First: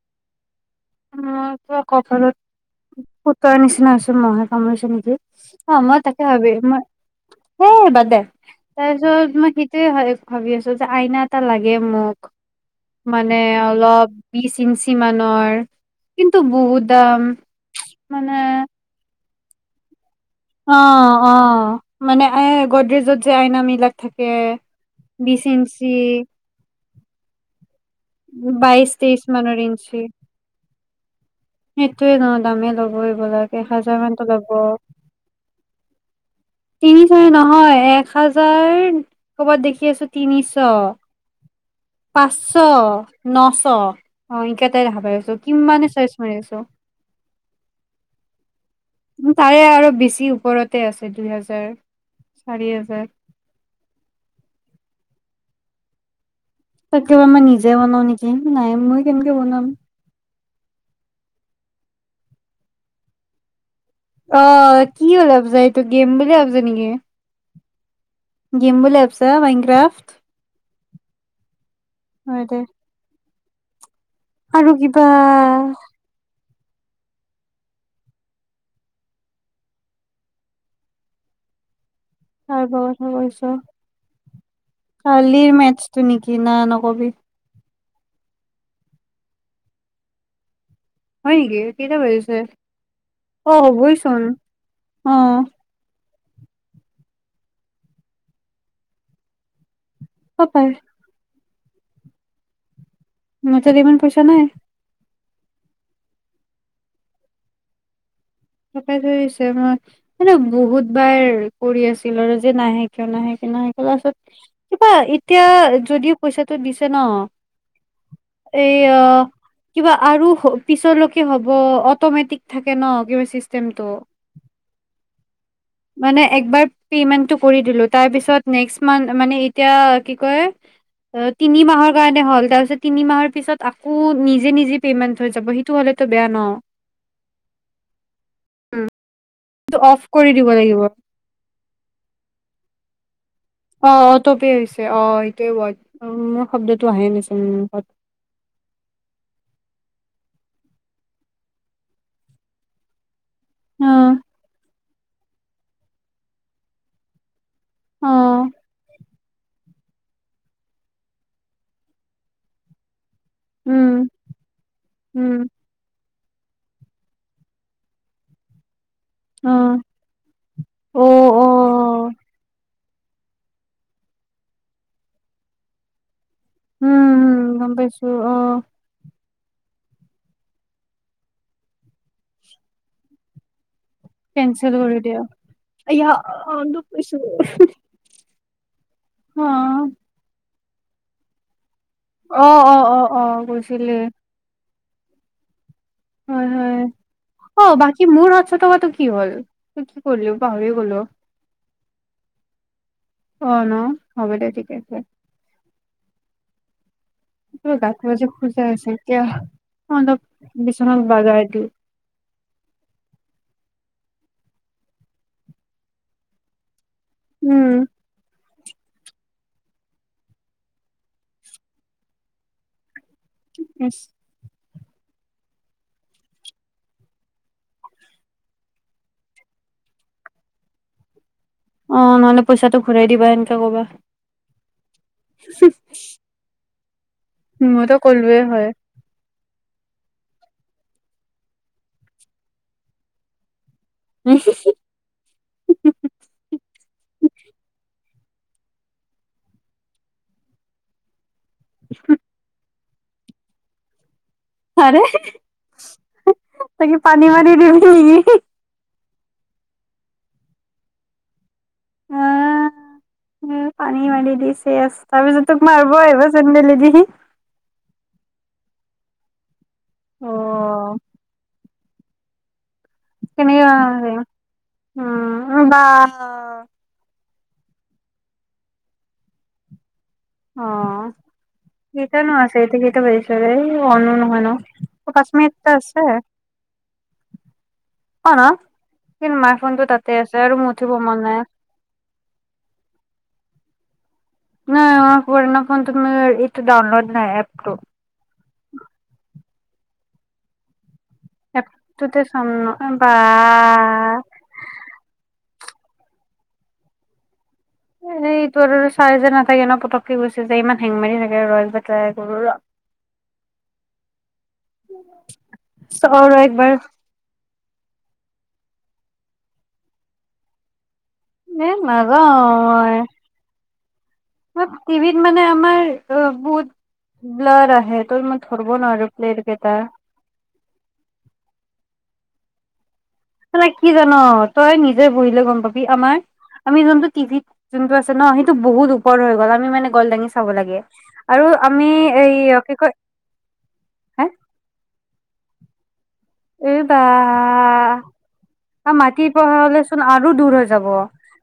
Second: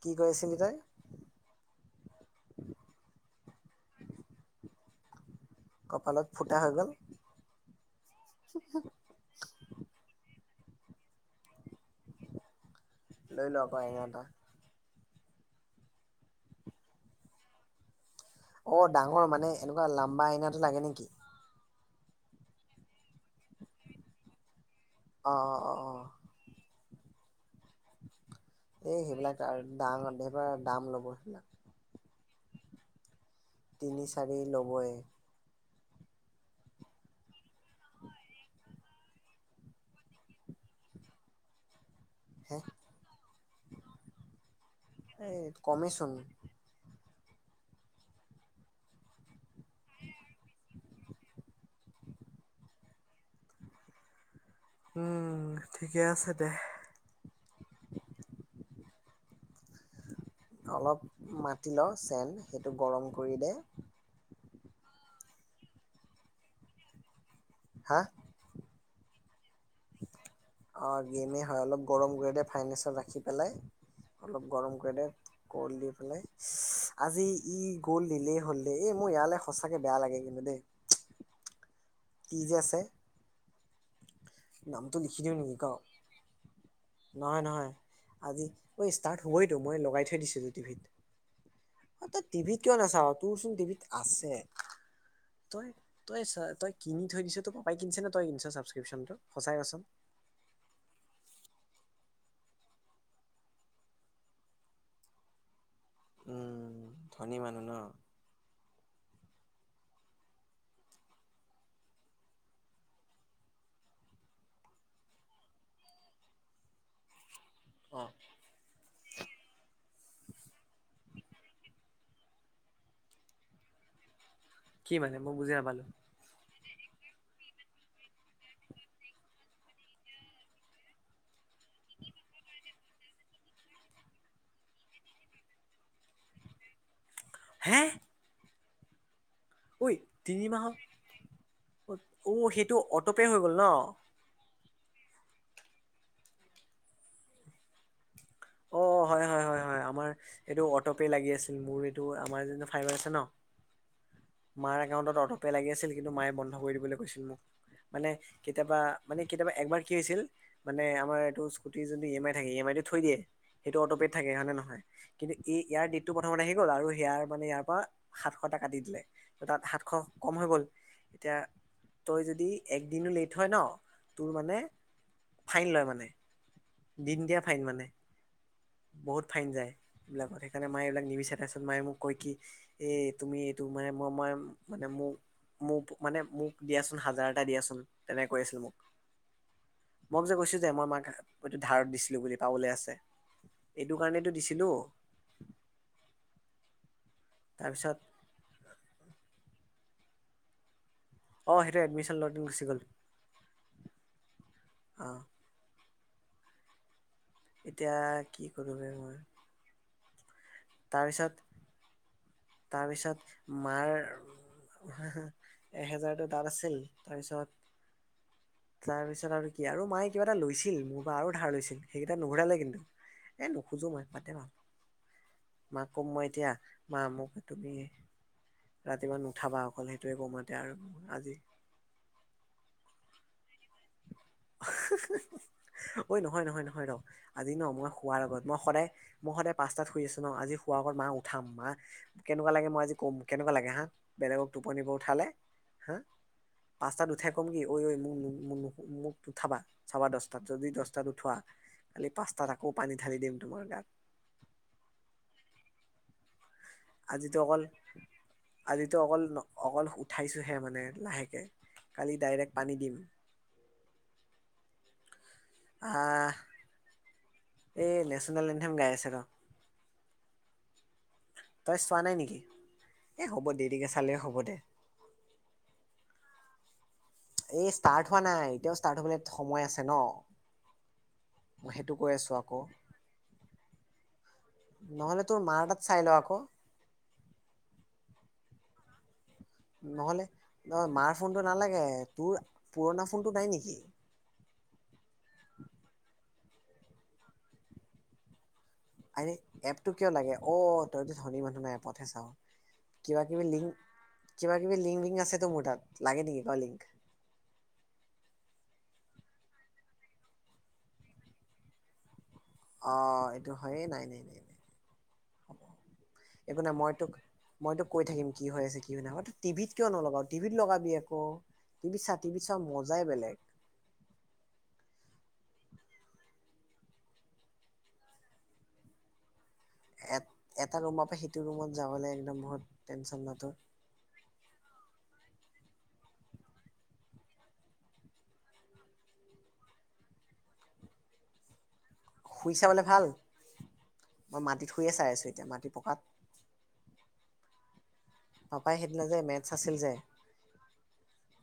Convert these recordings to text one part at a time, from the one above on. কি কৈছিলে? অ, কিবা কপালত ফুটাৰ নিচিনা হৈছে মহে কামুৰিছে নেকি? অ মই তাকে কপালত ভাবি ফুটা হৈ মই গ'ল এই বাদ দে তাৰ পিছত মই সেইটোৱে ভাবি আছো আইনা এটা লাগে মোক মানে লৈ ল আকৌ আইনা অলপ এটা বিছ ইঞ্চি মান মানৰ কিন্তু বহুত দাম অ ডাঙৰ মানে এনেকুৱা লাম্বা আইনাটো অ লাগে নেকি অ মানে আ গদৰেজত যে আইনা বিলাক থাকে অ বিশ অ অ ইঞ্চি অ বাইশ এই তেইশ সেইবিলাক মানৰ আৰু ইঞ্চি ডাঙৰ এইবাৰ দাম ল'ব সেইবিলাক সেইটোয়ে ন দামেই ল'ব এইবিলাক এক হাজাৰ তিনি মানতো চাৰি ল'ব ল'বই তিনিশয় নহয় এক হাজাৰ ক'বাত দেখি আছো তিনিশ [inaudible] পাঁচশ হে নশ অ [unintelligible] দেখা পাই আছো এই কিমানে কমেইচোন চাৰ্চ কৰি আছো তাৰে আৰু বেছি ওপৰতে আছে দুই হেজাৰ চাৰি হাজাৰ উম ঠিকে আছে দে [unintelligible] তাকেবা মই নিজে বনাও নেকি নাই মই কেনেকে বনাম অলপ মাটি ল চেন সেইটো গৰম কৰি দে অ কি [unintelligible] এইটো গেম বুলি ভাবিছ নেকি হা গেম বুলি ভাবিছা মাইনগক্ৰাফট গেমে হয় অলপ গৰম কৰি দে ফাইনেচত ৰাখি পেলাই অলপ আৰু গৰম কৰি কিবা দে গল দি পেলাই আজি ই গ'ল দিলেই হলদে এই মোৰ ইয়ালৈ সঁচাকে বেয়া লাগে কিন্তু দেই [inaudible] কি যে চব আছে কথা কৈছ নামটো লিখি দিওঁ কালিৰ নেকি ক মেটছটো নেকি না নকবি নহয় নহয় আজি ঐ ষ্টাৰ্ট হ'বইতো মই লগাই থৈ দিছিলো টি ভিত হয় নেকি কেইটা বাজিছে নাচাও তোৰচোন অ টিভিত হ'বইচোন আছে অ তই তই চা তই কিনি থৈ দিছ তোৰ পাপাই কিনিছেনে তই কিনিছ চাবক্ৰিপশ্যন টো সঁচাই কছোন পাপাই মোৰ তাত ইমান পইচা নাই উম ধনী মানুহ ন পাপাই ধৰিছে ম মানে বহুত বাৰ কৰি আছিল আৰু যে নাহে কিয় নাহে কিয় নাহে কিয় লাষ্টত কিবা এতিয়া যদিও পইচাটো দিছে ন অ এ অ কিবা আৰু পিছলৈকে হব অটমেটিক থাকে ন কিবা চিষ্টেমটো কি মানে মই বুজি নাপালো পেমেণ্ট টো কৰি দিলোঁ তাৰ পিছত নেক্স মান মানে এতিয়া কি কয় অ তিনি মাহৰ কাৰণে হ'ল তাৰপিছত তিনি মাহৰ পিছত আকৌ নিজে নিজে পেমেন্ট হৈ যাব সেইটো হ'লে টো বেয়া ন হে উম ঐ তিনি মাহৰ অ সেইটো অটোপে হৈ গ'ল ন অ অটৌপে হৈছে অ সেইটোৱে ৱৰ্ড মোৰ শব্দটো আহে নাছিল মুখত অ হয় হয় হয় হয় আমাৰ এইটো অটোপে লাগি আছিল মোৰ এইটো আমাৰ যে ফাইভাৰ আছে ন অহ মাৰ একাউণ্টত অটো'পে লাগিছিল কিন্তু মায়ে বন্ধ কৰি দিবলৈ কৈছিল মোক। অ মানে অ কেতিয়াবা মানে কেতিয়াবা একবাৰ কি হৈছিল মানে আমাৰ এইটো স্কুটিৰ যোনটো ই এম আই থাকে ই এম আইটো থৈ দিয়ে। সেইটো উম অটোপেড থাকে হয় নে নহয় কিন্তু উম ইয়াৰ ডিদ টো প্ৰথমতে আহি গ'ল আৰু হেয়াৰ মানে ইয়াৰ পৰা সাতশটা কাটি দিলে ত অ তাত সাতশ কম হৈ গ'ল অ এতিয়া অ তই যদি একদিনো লেট হয় ন তোৰ মানে ফাইন লয় মানে দিন দিয়া উম, ফাইন গম মানে পাইছো অ', বহুত ফাইন যায় এইবিলাকত সেইকাৰণে মায়ে এইবিলাক নিবিছা তাৰপিছত মায়ে মোক কয় কি এই তুমি এইটো মানে ম মইে কেনচেল মানে কৰি মোক দিয়া [unintelligible] মোক আয়া মানে মোক অ দুখ দিয়াচোন পাইছো হাজাৰ এটা দিয়াচোন তেনেক কৈ আছিল মোক হা মোক যে কৈছো যে মই মাক এইটো ধাৰত দিছিলো বুলি অ পাবলৈ অ আছে অ অ কৈছিলে এইটো কাৰণটো দিছিলো [inaudible] হয়, হয় অ', তাৰপিছত বাকী মোৰ সাতচ টকাটো কি হ'ল? ত কি কৰিলো পাহৰি গলো অ', সেইটোৱ এডমিশ্যন ল'ওতে গুচি গ'ল অ ন হ'ব দে ঠিকে আছে অ', এতিয়া [unintelligible] কি খোজা কৰোগে আছে মই এতিয়া অলপ বিচনাত বাগাই তাৰপিছত, দিও তাৰপিছত মাৰ এহেজাৰতো তাত আছিল তাৰপিছত উম তাৰপিছত আৰু কি আৰু মায়ে কিবা এটা লৈছিল মোৰ বা আৰু ধাৰ লৈছিল সেইকেইটা নুঘুৰালেে কিন্তু এ, নোখোজো ইচ মই পাতে ভাল মাক ক'ম মই এতিয়া মা মোক তুমিয়ে ৰাতিপুৱা নুঠাবা অকল সেইটোৱে কমাতে আৰু আজি অ', নহলে পইচাটো ঘূৰাই দিবা এেনেকাে কব হয়। ঐ নহয় নহয় নহয় ৰ আজি ন মই মইতো শোৱাৰ ক'লোৱে আগত মই হয়। সদায় মই সদায় পাঁচাত শুই আছো ন আজি শোৱাৰ আগত মা উঠাম মা কেকুৱা লাগে মই আজি ক'ম কেনেকুৱা লাগে হা বেলেগক টোপনিব উঠালে হা পাচাত উঠে ক'ম কি ঐ, ঐ মোৰ মোক উঠাবা চাবা দছটাত যদি দছটাত উঠোৱা খালি পাঁচটাত আকৌ পানী ঢালি দিম তোমাৰ গাত আৰে তাকি পানী মানী দি টো অকল অকল উঠাইছোহে মানে লাহেকে কালি ডাইৰেক্ট পানী দিম উ পানী মাৰি দি চ তাৰ পিছত তোক মাৰিব আহিব আহ চেণ্ডেল দি এই নেশ্যনেল এনথেম গাই আছে ৰ অ তই চোৱা নাই নেকি হ'ব কেনেকে দেৰিকে বনাইছে? চালে হ'ব দে অ', এই ষ্টাৰ্ট হোৱা নাই এতিয়াও ষ্টাৰ্ট হবলৈ সময় আছে ন অ', মই সেইটো কৈ আছো ইটানো আকৌ আছে ইতিটো বেছ অ নহ নো নহ'লে পাচ তোৰ মিনিট মাৰ তাত আছে [inaudible] অনা নহলে ন মাৰ নাই। ফোনটো নালাগে তোৰ পুৰণা ফোনটো নাই নেকি নাই আমাৰ পুৰণা ফোনটো মানে ইটো ডাউনলোড নাই এপটো আৰে এপটো কিয় লাগে অ', তইতো ধনী মানুহ নাইপথহে এপটোতে চা চাম ন বা কিবা কিবি লিংক কিবা কিবি লিংক বিং আছেতো মোৰ তাত লাগে নেকি কলিংক এ, এইটো চাই যে নাথাকে ন পটককে গুচি যায় ইমান হেং মাৰি থাকে [unintelligible] অ', এইটো হয়ে নাই, নাই, নাই ন চাও ৰ একবাৰ মইতো কৈ থাকম কি হৈ আছে কি হয় নাই তো টিভিত কিয় নলা টিভিত লগাবি আকৌ ন টিভিত চা টিভিত চোৱা নাজাও মজাই বেলেগ ম অ', টিভিত মানে আমাৰ অ বহুত ব্লাৰ আহে [unintelligible] ধৰিব নোৱাৰি, প্লে এ-এটা ৰুমৰ পৰা সেইটো ৰুমত যাবলৈ একদম বহুত টেনচন ন তোৰ [unintelligible] কি জান? তই নিজে বহিলে গম পাবি আমাৰ আমি যোনটো টি ভিত যোনটো আছে ন! সেইটো বহুত ওপৰ হৈ গ'ল, আমি মানে গল দাঙি চাব লাগে আৰু আমি এই শুই কি চাবলৈ কয় ভাল, হে মই মাটিত শুইয়ে চাই আছোঁ, এতিয়া মাটি পকাত [unintelligible] বা পাপাই সেইদিনা যে মাটিৰ মেটছ পৰা আছিল যে হ'লেচোন আৰু দূৰ হৈ যাব।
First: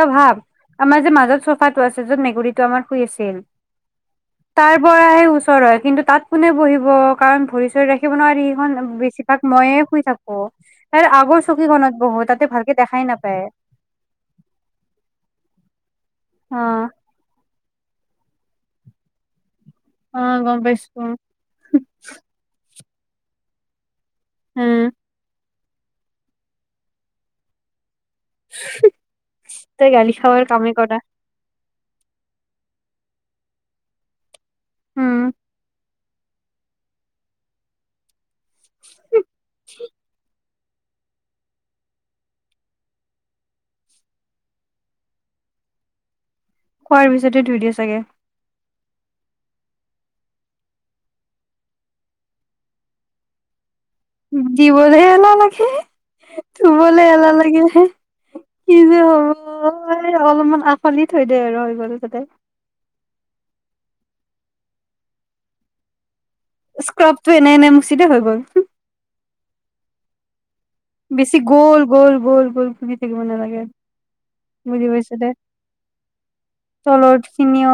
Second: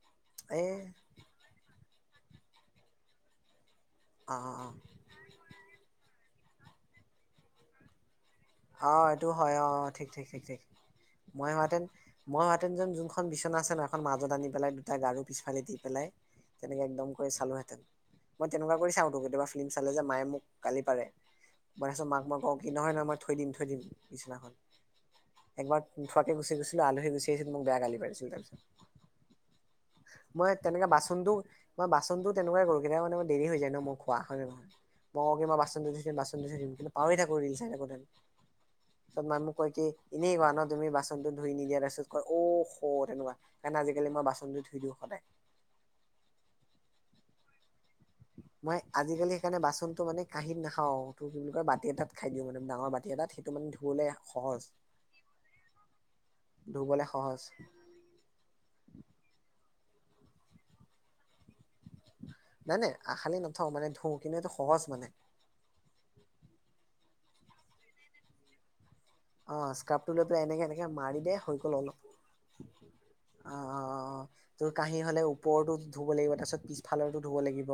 তই ভাব এ আমাৰ যে, মাজত চোফাটো আছে যে, মেকুৰী আমাৰ শুই আছিল, অ অ তাৰ পৰাহে ওচৰ হয়, কিন্তু তাত কোনে বহিব? কাৰণ ভৰি চৰি ৰাখিব নোৱাৰি, অ [unintelligible] অ এইটো বেছিভাগ হয় অ মইয়ে শুই ঠিক ঠিক থাকো ঠিক ঠিক আৰু মই হোৱাহেঁতেন, মই হোৱাহেঁতেন যেন-যোনখন নাপায় বিচনা আছে নহয়, এখন মাজত আনি পেলাই দুটা গাৰু পিছফালে দি পেলাই অ তেনেকে একদম কৰি চালোহেঁতেন, মই তেনেকুৱা কৰি চাওঁতো কেতিয়াবা। ফিলিম চালে যে, অ মায়ে মোক গম গালি পাৰে, পাইছো মই [unintelligible] মাক মই কওঁ কি নহয়, নহয় মই থৈ দিম, থৈ দিম। বিচনাখন উম একবাৰ নোথোৱাকে গুচি গৈছিলোঁ, আলহী গুচি আহিছিল মোক বেয়া গালি পাৰি তই গালি খাৱাৰ মই কামেই তেনেকে কৰা বাচনটো মই বাচনটো তেনেকুৱাই কৰোঁ, কেতিয়াবা মানে মোৰ দেৰি হৈ যায় ন মই খোৱা হয় নহয়। উম মই কি মই বাচন ধুই থয় দিম ধুই থয় দিম। কিন্তু পাহৰি থাকো ৰিল চাই থাকোতে। চ'ব মানুহ কয় কি ইনে কোৱা ন। তুমি বাচনটো ধুই নিদিয়াৰ তাৰপাৰছত কয় অ' স তেনেকুৱা কাৰণে আজিকালি মই বাচনটো ধুই দিওঁ সদায়। [inaudible] খোৱাৰ পিছতে ধুই দিয় চাগে। [unintelligible] মই আজিকালি, সেইকাৰণে বাচনটো মানে কাহীত নাখাওঁ, টো কি বুলি কয় বাতি এটাত খাই দিওঁ। মানে ডাঙৰ বাতি এটাত সেইটো মানে ধুই দিবলৈ এলাহ লাগে, ধুবলে ধুবলৈ এলাহ সহজ লাগিলেহে। কি যে হ'ব, এই অলপমান আশালি থৈ দে আৰু হৈ গ'ল তাতে আশালি নথওঁ মানে, ধোও কিন্তু এইটো সহজ মানে। কাপটো এনে এনে মুচিতে হৈ গ'ল। অ' স্কাইপ টো লৈ পেলায় এনেকে এনেক মাৰি দে বেছি হৈ গ'ল অলপ, গ'ল গ'ল ঘুৰি থাকিব নালাগে অ' তোৰ বুজি কাহি পাইছো হ'লে দে ওপৰতো ধুব লাগিব। তাৰ পিছত পিছফালটো ধুব লাগিব।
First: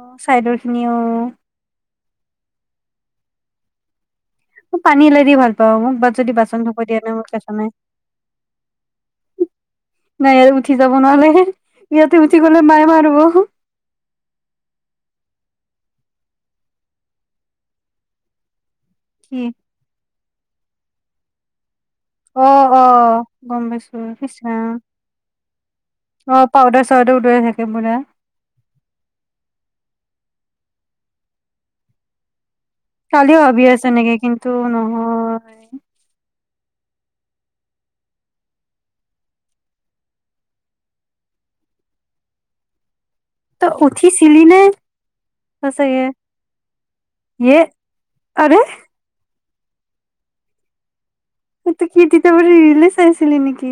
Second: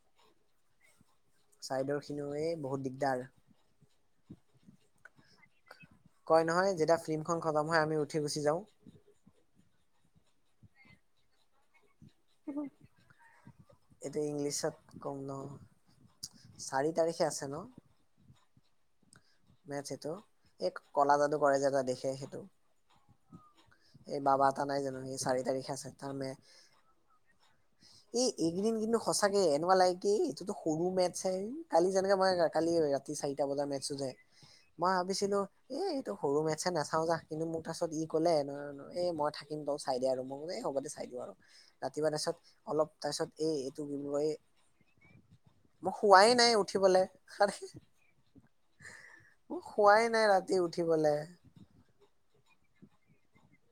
অ' চাইদৰ খিনি অ' চাইডৰ খিনিও এই বহুত দিগদাৰ আৰু মোৰ পানীলে যিমান পাওঁ, মোক বাট যদি বাচন নহয় ধুব দিয়া, যেতিয়া তেনে মোৰ ফিল্মখন কেচ খতম নাই। হয় আমি উঠি গুচি যাওঁ মায়ে উঠি যাব নহ'লে হে। এইটো ইংলিছত কম নহয়। চাৰি তাৰিখে আছে ন। কি [unintelligible] এই ক'লা যাদু কৰে যে, দেখ অ', অ'। অ', গম পাইছোঁ, এই ইচ বাবা এটা ৰাম। নাই জানো সি চাৰি তাৰিখে আছে তাৰ মে অ', পাউদাৰ, চাউদাৰ [unintelligible] এই এইকেইদিন কিন্তু সঁচাকে এনেকুৱা লাগে কি এইটোতো সৰু মেটচহে, কালি যেনেকে মই কালি ৰাতি কালিও চাৰিটা ভাবি বজাত আছো মেটচটো যে এনেকে কিন্তু মই ভাবিছিলোঁ, নহয় এ, এইটো সৰু মেথচ আছে নাচাওঁ যাহ, কিন্তু মোক তাৰপিছত ই ক'লে এই মই থাকিম তই চাই দে আৰু মই এই হ'বদে চাই দিওঁ আৰু। ৰাতিপুৱা তাৰিছত, অলপ তাৰিছত এই তই এইটো [unintelligible] উঠিছিলি নে মই সঁচাকে শুৱাই নাই উঠিবলে ইয়ে আৰে মই শুৱাই নাই ৰাতি উঠিবলে। [unintelligible] ৰিলে চাই আছিলি নিকি?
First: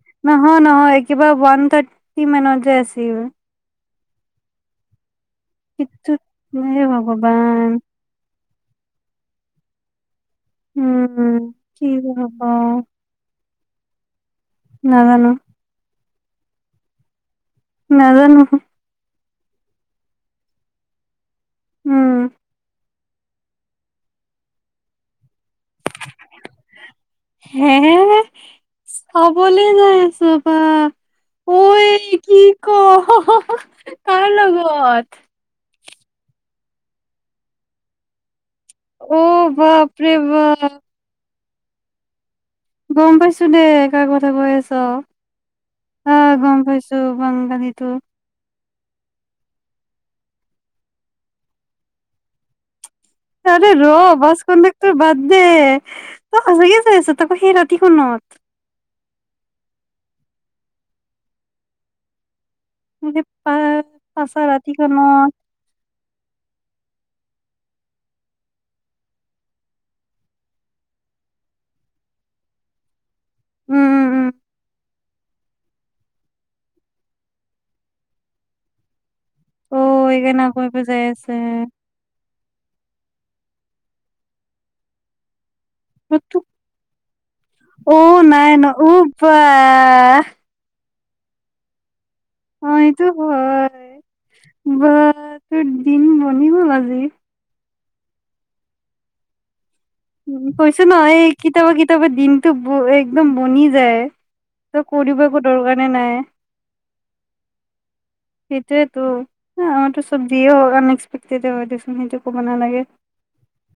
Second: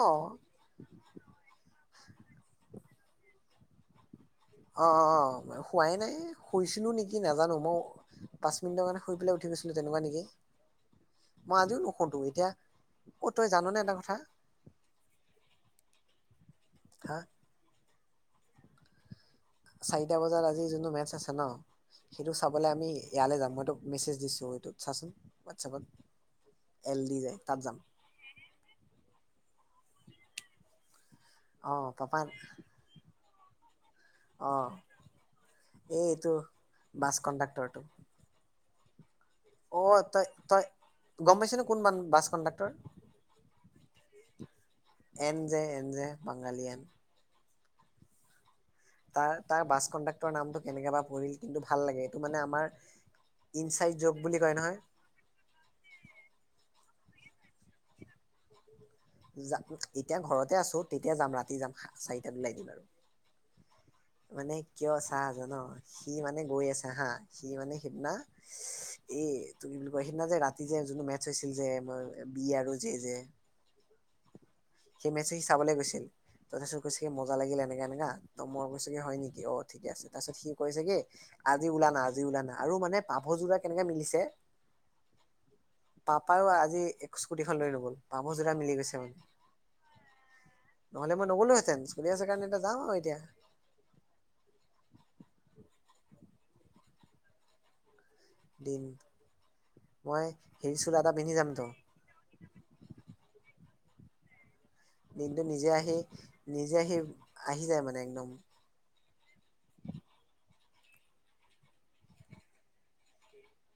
অ নহয়, নহয় কিবা ওৱান থাৰ্টি মানত যে, আছিল অ অ হোৱাই কিটো নাই এ শুইছিলোঁ নেকি নাজানো ভগৱান ম পাঁচ মিনিটৰ কাৰণে শুই পেলাই উঠি গৈছিলো তেনেকা নেকি। উম মই আজিও কি যে নুশুতো হ'ব। এতিয়া অ তই জাননে এটা কথা নাজানো। হা? নাজানো। চাৰিটা বজাত আজি যোনটো মেচ আছে ন উম সেইটো চাবলে আমি ইয়ালৈ যাম মইটো মেছেজ দিছো এইটোত চাচোন। হোৱাটছাপত এল ডি যে তাত যাম। বলে যাই আছ বা ঐ অ পাপা কি ক কাৰ অ লগত? এইটো বাছ কণ্ডাক্টৰটো। অ অ বাপৰে তই তই বাপ। গম পাইছ নে কোন মান বাছ কণ্ডা গম পাইছো দেই কাৰ কথা কৈ আছ। এন জে এন জে আহ বাংগালী গম এন পাইছো কোম্পানীটো। তাৰ তাৰ বাছ কণ্ডাক্টৰ নামটো কেনেকে বা পৰিল, কিন্তু ভাল লাগে এইটো মানে আমাৰ আৰে ইনচাইড ৰ জব বাছ বুলি কয় নহয় কণ্ডাক্টৰ বাদ দে, তই সঁচাকে চাইছ তাকো সেই ৰাতিখনত এতিয়া ঘৰতে আছো তেতিয়া যাম ৰাতি যাম চাৰিটাত ওলাই দিবা [unintelligible] মানে কিয় চাহ জান সি মানে গৈ আছে হা সি মানে সিদিনা এই তোক কি বুলি কয় সিদিনা যে ৰাতি যে যোনটো মেচ হৈছিল যে মই বি আৰু যে যে উম উম উম সেই মেচ সি চাবলৈ গৈছিল তাৰপিছত কৈছে মজা লাগিল এনেকা এনেকা ত মই কৈছাগে হয় নেকি অ ঠিকে আছে তাৰপিছত সি কৈছে কি আজি ওলানা আজি ওলা না আৰু মানে পাভযোৰা কেনেকৈ মিলিছে পাপাইও আজি এক স্কুটিখন লৈ নগল পাভযোৰা মিলি গৈছে মানে অ নহ'লে মই নগ'লোহেতেন চলি আছে কাৰণে এটা যাম আৰু এইটো এতিয়া হয়। বা তোৰ দিন বনি হ'ল আজি দিন মই উ হেৰি কৈছো ন চোলা এটা এই পিন্ধি যামতো কিতাবা কিতাবা দিনটো একদম বনি যায় ক দিব একো দিনটো নিজে দৰকাৰে আহি নাই নিজে আহি আহি যায় মানে একদম সেইটোয়ে তু আমাৰতো চবজিয়ে হ আন এক্সপেক্টেড হয় দেচোন সেইটো ক'ব নালাগে